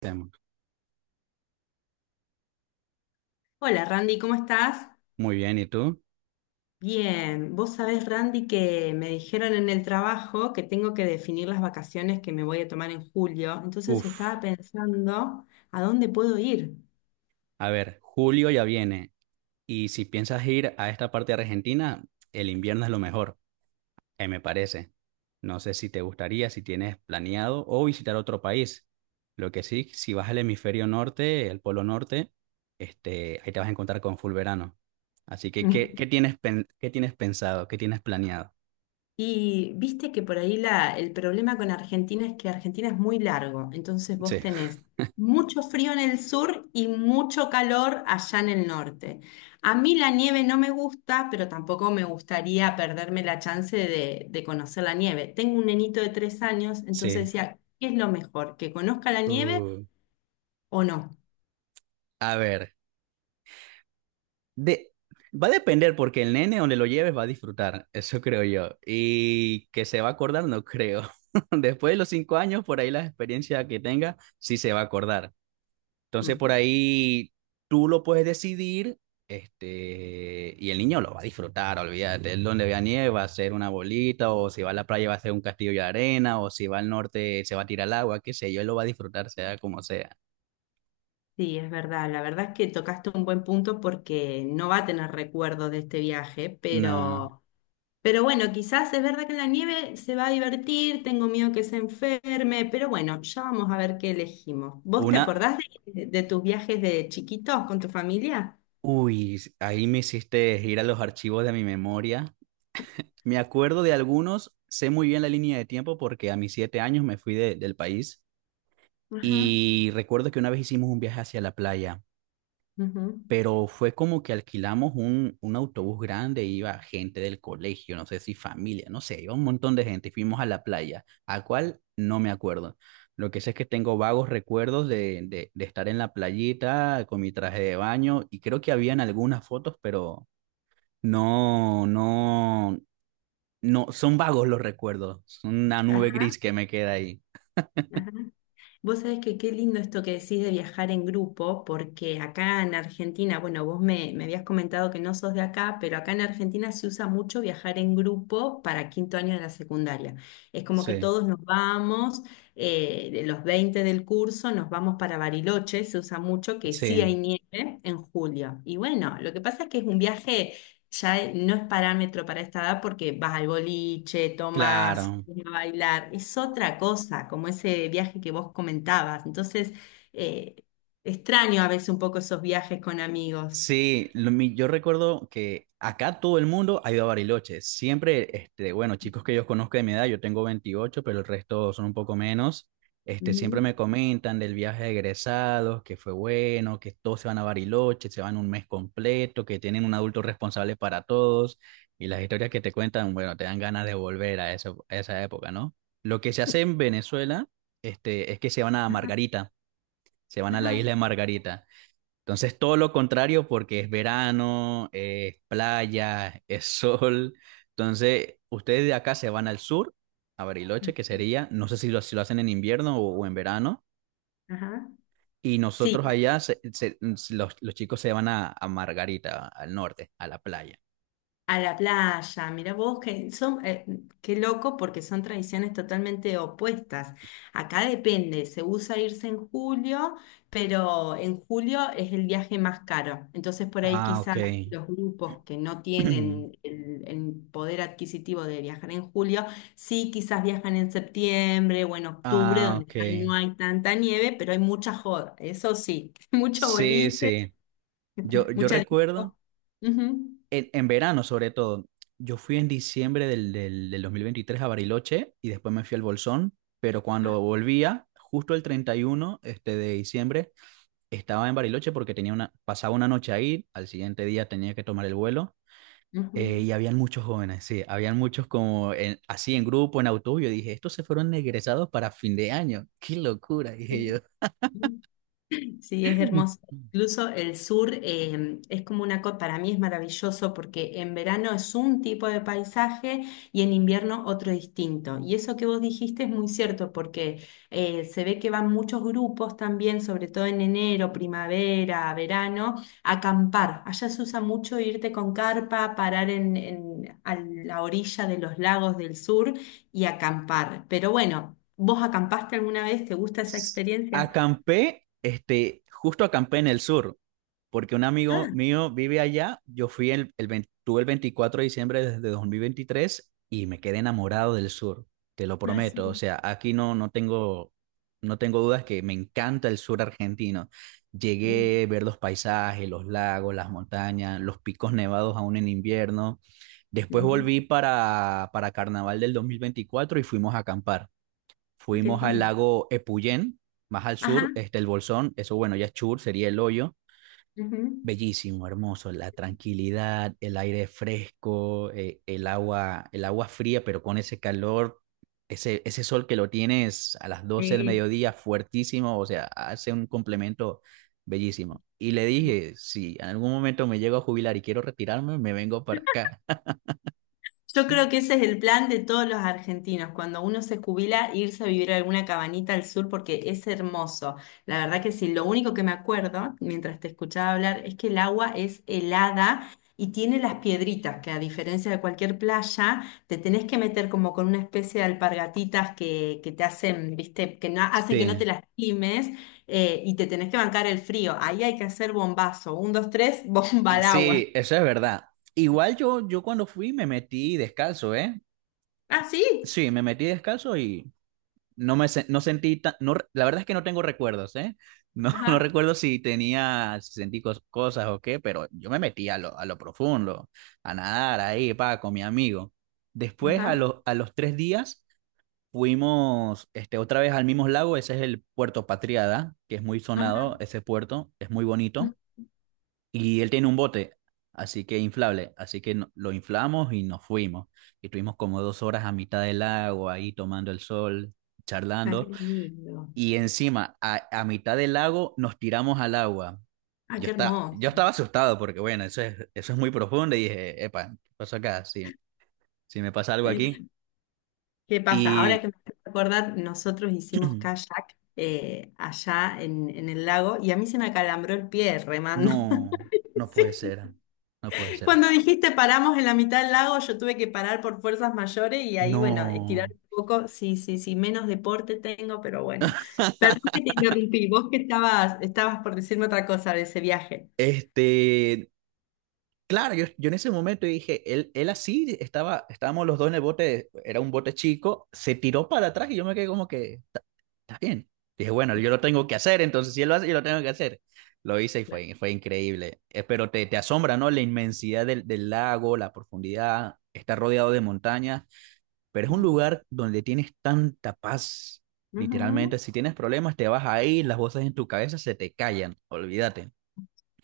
Tema. Hola Randy, ¿cómo estás? Muy bien, ¿y tú? Bien, vos sabés Randy que me dijeron en el trabajo que tengo que definir las vacaciones que me voy a tomar en julio, entonces estaba Uf, pensando a dónde puedo ir. a ver, julio ya viene y si piensas ir a esta parte de Argentina, el invierno es lo mejor, me parece. No sé si te gustaría, si tienes planeado o visitar otro país. Lo que sí, si vas al hemisferio norte, el polo norte, ahí te vas a encontrar con full verano. Así que, ¿qué, qué tienes, pen- qué tienes pensado? ¿Qué tienes planeado? Y viste que por ahí el problema con Argentina es que Argentina es muy largo, entonces vos Sí, tenés mucho frío en el sur y mucho calor allá en el norte. A mí la nieve no me gusta, pero tampoco me gustaría perderme la chance de conocer la nieve. Tengo un nenito de 3 años, entonces sí. decía, ¿qué es lo mejor? ¿Que conozca la nieve Uh, o no? a ver. De, Va a depender porque el nene donde lo lleves va a disfrutar, eso creo yo. Y que se va a acordar, no creo. Después de los cinco años, por ahí la experiencia que tenga, sí se va a acordar. Entonces, por Ujú. ahí tú lo puedes decidir, y el niño lo va a disfrutar, olvídate. Él donde vea nieve va a ser una bolita, o si va a la playa va a ser un castillo de arena, o si va al norte se va a tirar al agua, qué sé yo, él lo va a disfrutar, sea como sea. Sí, es verdad. La verdad es que tocaste un buen punto porque no va a tener recuerdo de este viaje, No. pero... Pero bueno, quizás es verdad que en la nieve se va a divertir, tengo miedo que se enferme, pero bueno, ya vamos a ver qué elegimos. ¿Vos te Una, acordás de tus viajes de chiquitos con tu familia? uy, ahí me hiciste ir a los archivos de mi memoria. Me acuerdo de algunos, sé muy bien la línea de tiempo porque a mis siete años me fui del país Ajá. y recuerdo que una vez hicimos un viaje hacia la playa, Ujú. pero fue como que alquilamos un autobús grande, iba gente del colegio, no sé si familia, no sé, iba un montón de gente y fuimos a la playa, a cual no me acuerdo. Lo que sé es que tengo vagos recuerdos de estar en la playita con mi traje de baño y creo que habían algunas fotos, pero… No, no, no, son vagos los recuerdos, son una nube Ajá, gris que me queda ahí. ajá. Vos sabés que qué lindo esto que decís de viajar en grupo, porque acá en Argentina, bueno, vos me habías comentado que no sos de acá, pero acá en Argentina se usa mucho viajar en grupo para quinto año de la secundaria. Es como que Sí, todos nos vamos, de los 20 del curso, nos vamos para Bariloche, se usa mucho, que sí hay sí, nieve en julio. Y bueno, lo que pasa es que es un viaje ya no es parámetro para esta edad porque vas al boliche, tomas, claro. vas a bailar, es otra cosa, como ese viaje que vos comentabas. Entonces, eh, extraño a veces un poco esos viajes con amigos. Sí, yo recuerdo que acá todo el mundo ha ido a Bariloche. Siempre, bueno, chicos que yo conozco de mi edad, yo tengo 28, pero el resto son un poco menos. Ujú. Siempre me comentan del viaje de egresados, que fue bueno, que todos se van a Bariloche, se van un mes completo, que tienen un adulto responsable para todos. Y las historias que te cuentan, bueno, te dan ganas de volver a a esa época, ¿no? Lo que se hace en Venezuela, es que se van a Ajá, Margarita, se van a la ajá, isla de Margarita. Entonces, todo lo contrario porque es verano, es playa, es sol. Entonces, ustedes de acá se van al sur, a Bariloche, que sería, no sé si lo hacen en invierno o en verano, ajá. y Sí, nosotros allá, los chicos se van a Margarita, al norte, a la playa. a la playa, mira vos, que qué loco porque son tradiciones totalmente opuestas. Acá depende, se usa irse en julio, pero en julio es el viaje más caro. Entonces por ahí Ah, ok. quizás los grupos que no tienen el poder adquisitivo de viajar en julio, sí quizás viajan en septiembre o en octubre, Ah, donde ya no ok. hay tanta nieve, pero hay mucha joda, eso sí, mucho Sí, boliche, sí. Yo mucha recuerdo. disco. Ujú. En verano sobre todo. Yo fui en diciembre del 2023 a Bariloche y después me fui al Bolsón, pero Ah, cuando volvía, justo el 31 de diciembre, estaba en Bariloche porque tenía una, pasaba una noche ahí, al siguiente día tenía que tomar el vuelo. ujú. Y habían muchos jóvenes, sí, habían muchos como así en grupo, en autobús. Yo dije, estos se fueron egresados para fin de año, qué locura, dije Sí. yo. Sí, es hermoso. Incluso el sur es como una cosa, para mí es maravilloso porque en verano es un tipo de paisaje y en invierno otro distinto. Y eso que vos dijiste es muy cierto porque se ve que van muchos grupos también, sobre todo en enero, primavera, verano, a acampar. Allá se usa mucho irte con carpa, parar a la orilla de los lagos del sur y acampar. Pero bueno, ¿vos acampaste alguna vez? ¿Te gusta esa experiencia? Acampé, justo acampé en el sur, porque un amigo mío vive allá. Yo fui el, el 20 tuve el 24 de diciembre desde 2023 y me quedé enamorado del sur, te lo Ah, prometo. O sí. sea, aquí no tengo, no tengo dudas que me encanta el sur argentino. Sí. Llegué a ver los paisajes, los lagos, las montañas, los picos nevados aún en invierno. Después Ujú. volví para Carnaval del 2024 y fuimos a acampar. Ah, qué Fuimos al lindo. lago Epuyén, más al Ajá. sur, el Bolsón, eso bueno, ya es Chur, sería el hoyo. Ujú. Bellísimo, hermoso, la tranquilidad, el aire fresco, el agua fría, pero con ese calor, ese sol que lo tienes a las doce del Sí. mediodía, fuertísimo, o sea, hace un complemento bellísimo. Y le dije, si en algún momento me llego a jubilar y quiero retirarme, me vengo para acá. Yo creo que ese es el plan de todos los argentinos, cuando uno se jubila, irse a vivir a alguna cabanita al sur porque es hermoso. La verdad que sí, lo único que me acuerdo mientras te escuchaba hablar es que el agua es helada y tiene las piedritas, que a diferencia de cualquier playa, te tenés que meter como con una especie de alpargatitas que te hacen, viste, que no, hacen que no te Sí, lastimes, y te tenés que bancar el frío. Ahí hay que hacer bombazo, un, dos, tres, bomba y al agua. sí, eso es verdad. Igual yo cuando fui me metí descalzo, ¿eh? Ah, sí. Sí, me metí descalzo y no me se- no sentí ta- no, re- la verdad es que no tengo recuerdos, ¿eh? No, no Ajá, recuerdo si tenía, si sentí cos- cosas o qué, pero yo me metí a lo profundo, a nadar ahí, pa, con mi amigo. Después, ajá, a los tres días, fuimos otra vez al mismo lago, ese es el Puerto Patriada, que es muy ajá. sonado, ese puerto, es muy bonito. Y él tiene un bote, así que inflable, así que no- lo inflamos y nos fuimos. Y estuvimos como dos horas a mitad del lago, ahí tomando el sol, Ah, qué charlando. lindo. Y encima, a mitad del lago, nos tiramos al agua. Ah, qué hermoso. Yo estaba asustado porque, bueno, eso es muy profundo. Y dije, epa, ¿qué pasó acá? Si, si me pasa algo aquí. Sí. ¿Qué pasa? Ahora Y que me haces acordar, nosotros hicimos kayak allá en el lago y a mí se me acalambró el pie remando. no, no puede Sí. ser, no puede ser. Cuando dijiste paramos en la mitad del lago, yo tuve que parar por fuerzas mayores y ahí, bueno, estirar No. un poco. Sí, sí, sí, menos deporte tengo, pero bueno. Perdón que te interrumpí. Vos que estabas por decirme otra cosa de ese viaje. Este, Claro, yo en ese momento dije, estábamos los dos en el bote, era un bote chico, se tiró para atrás y yo me quedé como que, está bien. Dije, bueno, yo lo tengo que hacer, entonces si él lo hace, yo lo tengo que hacer. Lo hice y Claro. fue, fue increíble. Pero te asombra, ¿no? La inmensidad del lago, la profundidad, está rodeado de montañas, pero es un Hermoso. lugar donde tienes tanta paz. Ujú. Literalmente, si tienes problemas, te vas ahí, las voces en tu cabeza se te callan, olvídate.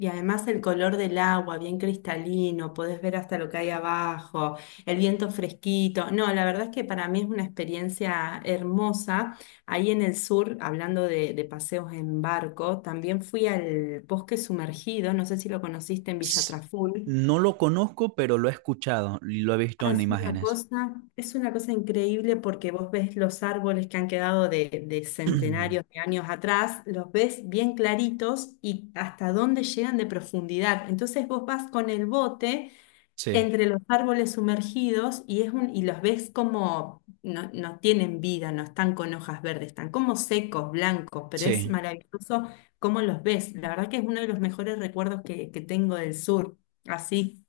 Y además el color del agua, bien cristalino, podés ver hasta lo que hay abajo, el viento fresquito. No, la verdad es que para mí es una experiencia hermosa. Ahí en el sur, hablando de paseos en barco, también fui al bosque sumergido, no sé si lo conociste en Villa S- Traful. No lo conozco, pero lo he escuchado y lo he visto Ah, en es una imágenes. cosa, es una cosa increíble porque vos ves los árboles que han quedado de centenarios de años atrás, los ves bien claritos y hasta dónde llegan de profundidad. Entonces vos vas con el bote Sí, entre los árboles sumergidos y, es un, y los ves como no, no tienen vida, no están con hojas verdes, están como secos, blancos, pero es sí. maravilloso cómo los ves. La verdad que es uno de los mejores recuerdos que tengo del sur, así,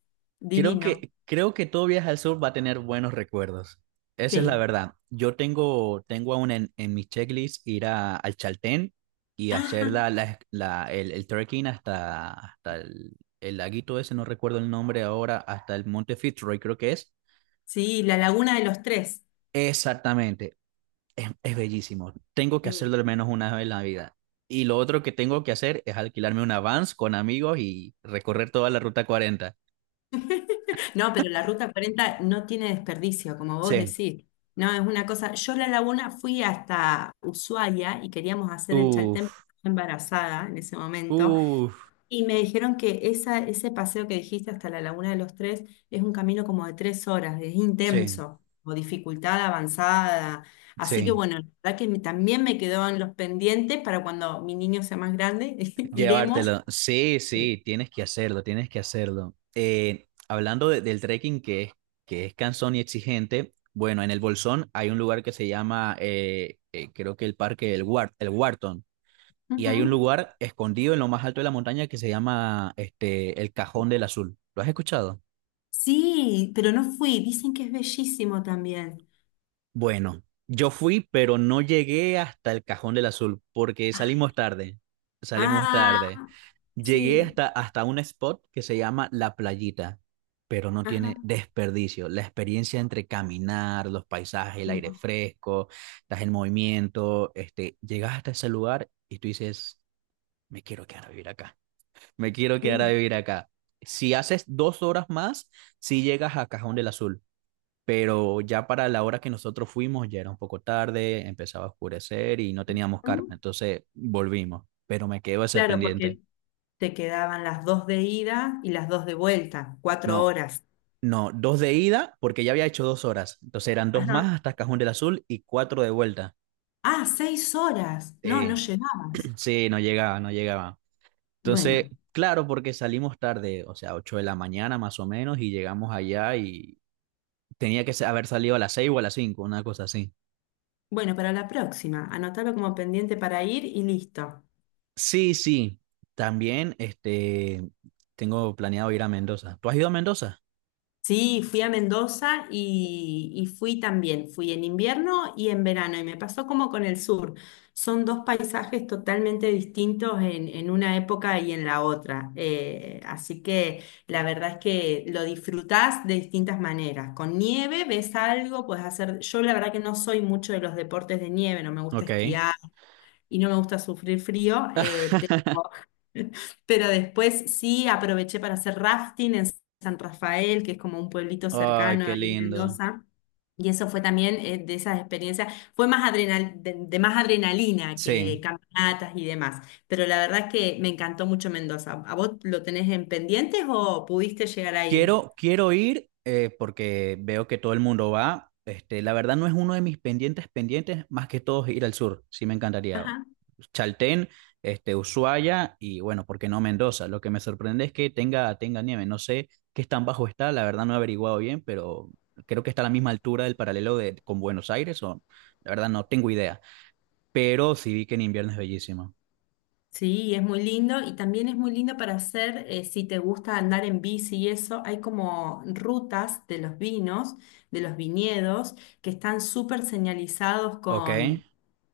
Divino. Creo que todo viaje al sur va a tener buenos recuerdos. Esa es la Sí. verdad. Tengo aún en mi checklist ir al Chaltén y Ajá. hacer el trekking hasta el laguito ese, no recuerdo el nombre ahora, hasta el Monte Fitzroy, creo que es. Sí, la Laguna de los Tres. Exactamente, es bellísimo. Tengo que Sí. hacerlo al menos una vez en la vida. Y lo otro que tengo que hacer es alquilarme una Vans con amigos y recorrer toda la ruta 40. No, pero la Ruta 40 no tiene desperdicio, como vos Sí. decís. No, es una cosa. Yo la Laguna fui hasta Ushuaia y queríamos hacer el Chaltén, pero Uf, estaba embarazada en ese momento, uf. y me dijeron que esa, ese paseo que dijiste hasta la Laguna de los Tres es un camino como de 3 horas, es Sí, intenso, o dificultad avanzada. Así que sí. bueno, la verdad que también me quedó en los pendientes para cuando mi niño sea más grande, iremos. Llevártelo. Sí, Sí. sí, tienes que hacerlo, tienes que hacerlo. Hablando del trekking que es cansón y exigente, bueno, en el Bolsón hay un lugar que se llama, creo que el parque, el Wharton. Y hay un Ujú. lugar escondido en lo más alto de la montaña que se llama el Cajón del Azul. ¿Lo has escuchado? Sí, pero no fui. Dicen que es bellísimo también. Bueno, yo fui, pero no llegué hasta el Cajón del Azul porque Ah, salimos tarde. Salimos ah, tarde. Llegué sí. Hasta un spot que se llama La Playita, pero no tiene Ajá. desperdicio. La experiencia entre caminar, los paisajes, el aire Mm. fresco, estás en movimiento, llegas hasta ese lugar y tú dices, me quiero quedar a vivir acá. Me quiero quedar a Sí. vivir acá. Si haces dos horas más, sí llegas a Cajón del Azul, pero ya para la hora que nosotros fuimos ya era un poco tarde, empezaba a oscurecer y no teníamos carpa, Mm. entonces volvimos, pero me quedo ese Claro, pendiente. porque te quedaban las dos de ida y las dos de vuelta, cuatro No, horas. no, dos de ida porque ya había hecho dos horas, entonces eran dos Ajá. más hasta Cajón del Azul y cuatro de vuelta. Ah, 6 horas. No, no Eh, llegabas. sí, no llegaba, no llegaba. Entonces, Bueno, claro, porque salimos tarde, o sea, 8 de la mañana más o menos, y llegamos allá y tenía que haber salido a las 6 o a las cinco una cosa así. bueno, para la próxima. Anotalo como pendiente para ir y listo. Sí, sí. También, tengo planeado ir a Mendoza. ¿Tú has ido a Mendoza? Sí, fui a Mendoza y fui también, fui en invierno y en verano y me pasó como con el sur. Son dos paisajes totalmente distintos en una época y en la otra. Así que la verdad es que lo disfrutás de distintas maneras. Con nieve ves algo, puedes hacer... Yo la verdad que no soy mucho de los deportes de nieve, no me gusta Ok. esquiar y no me gusta sufrir frío, pero pero después sí aproveché para hacer rafting en San Rafael, que es como un pueblito Ay, cercano qué ahí en lindo. Mendoza. Y eso fue también de esas experiencias, fue más adrenal, de más adrenalina que Sí. caminatas y demás. Pero la verdad es que me encantó mucho Mendoza. ¿A vos lo tenés en pendientes o pudiste llegar a ir? Quiero ir porque veo que todo el mundo va. La verdad no es uno de mis pendientes pendientes, más que todos ir al sur. Sí me encantaría. Chaltén, Ushuaia y bueno, ¿por qué no Mendoza? Lo que me sorprende es que tenga nieve. No sé qué tan bajo está, la verdad no he averiguado bien, pero creo que está a la misma altura del paralelo de, con Buenos Aires o la verdad no tengo idea. Pero sí vi que en invierno es bellísimo. Sí, es muy lindo y también es muy lindo para hacer, si te gusta andar en bici y eso, hay como rutas de los vinos, de los viñedos, que están súper señalizados Ok, con,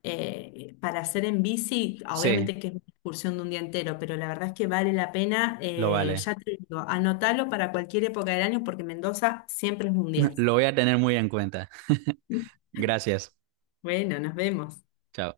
para hacer en bici, sí, obviamente que es una excursión de un día entero, pero la verdad es que vale la pena, lo vale. ya te digo, anotalo para cualquier época del año porque Mendoza siempre es un día. Lo voy a tener muy en cuenta. Gracias. Bueno, nos vemos. Chao.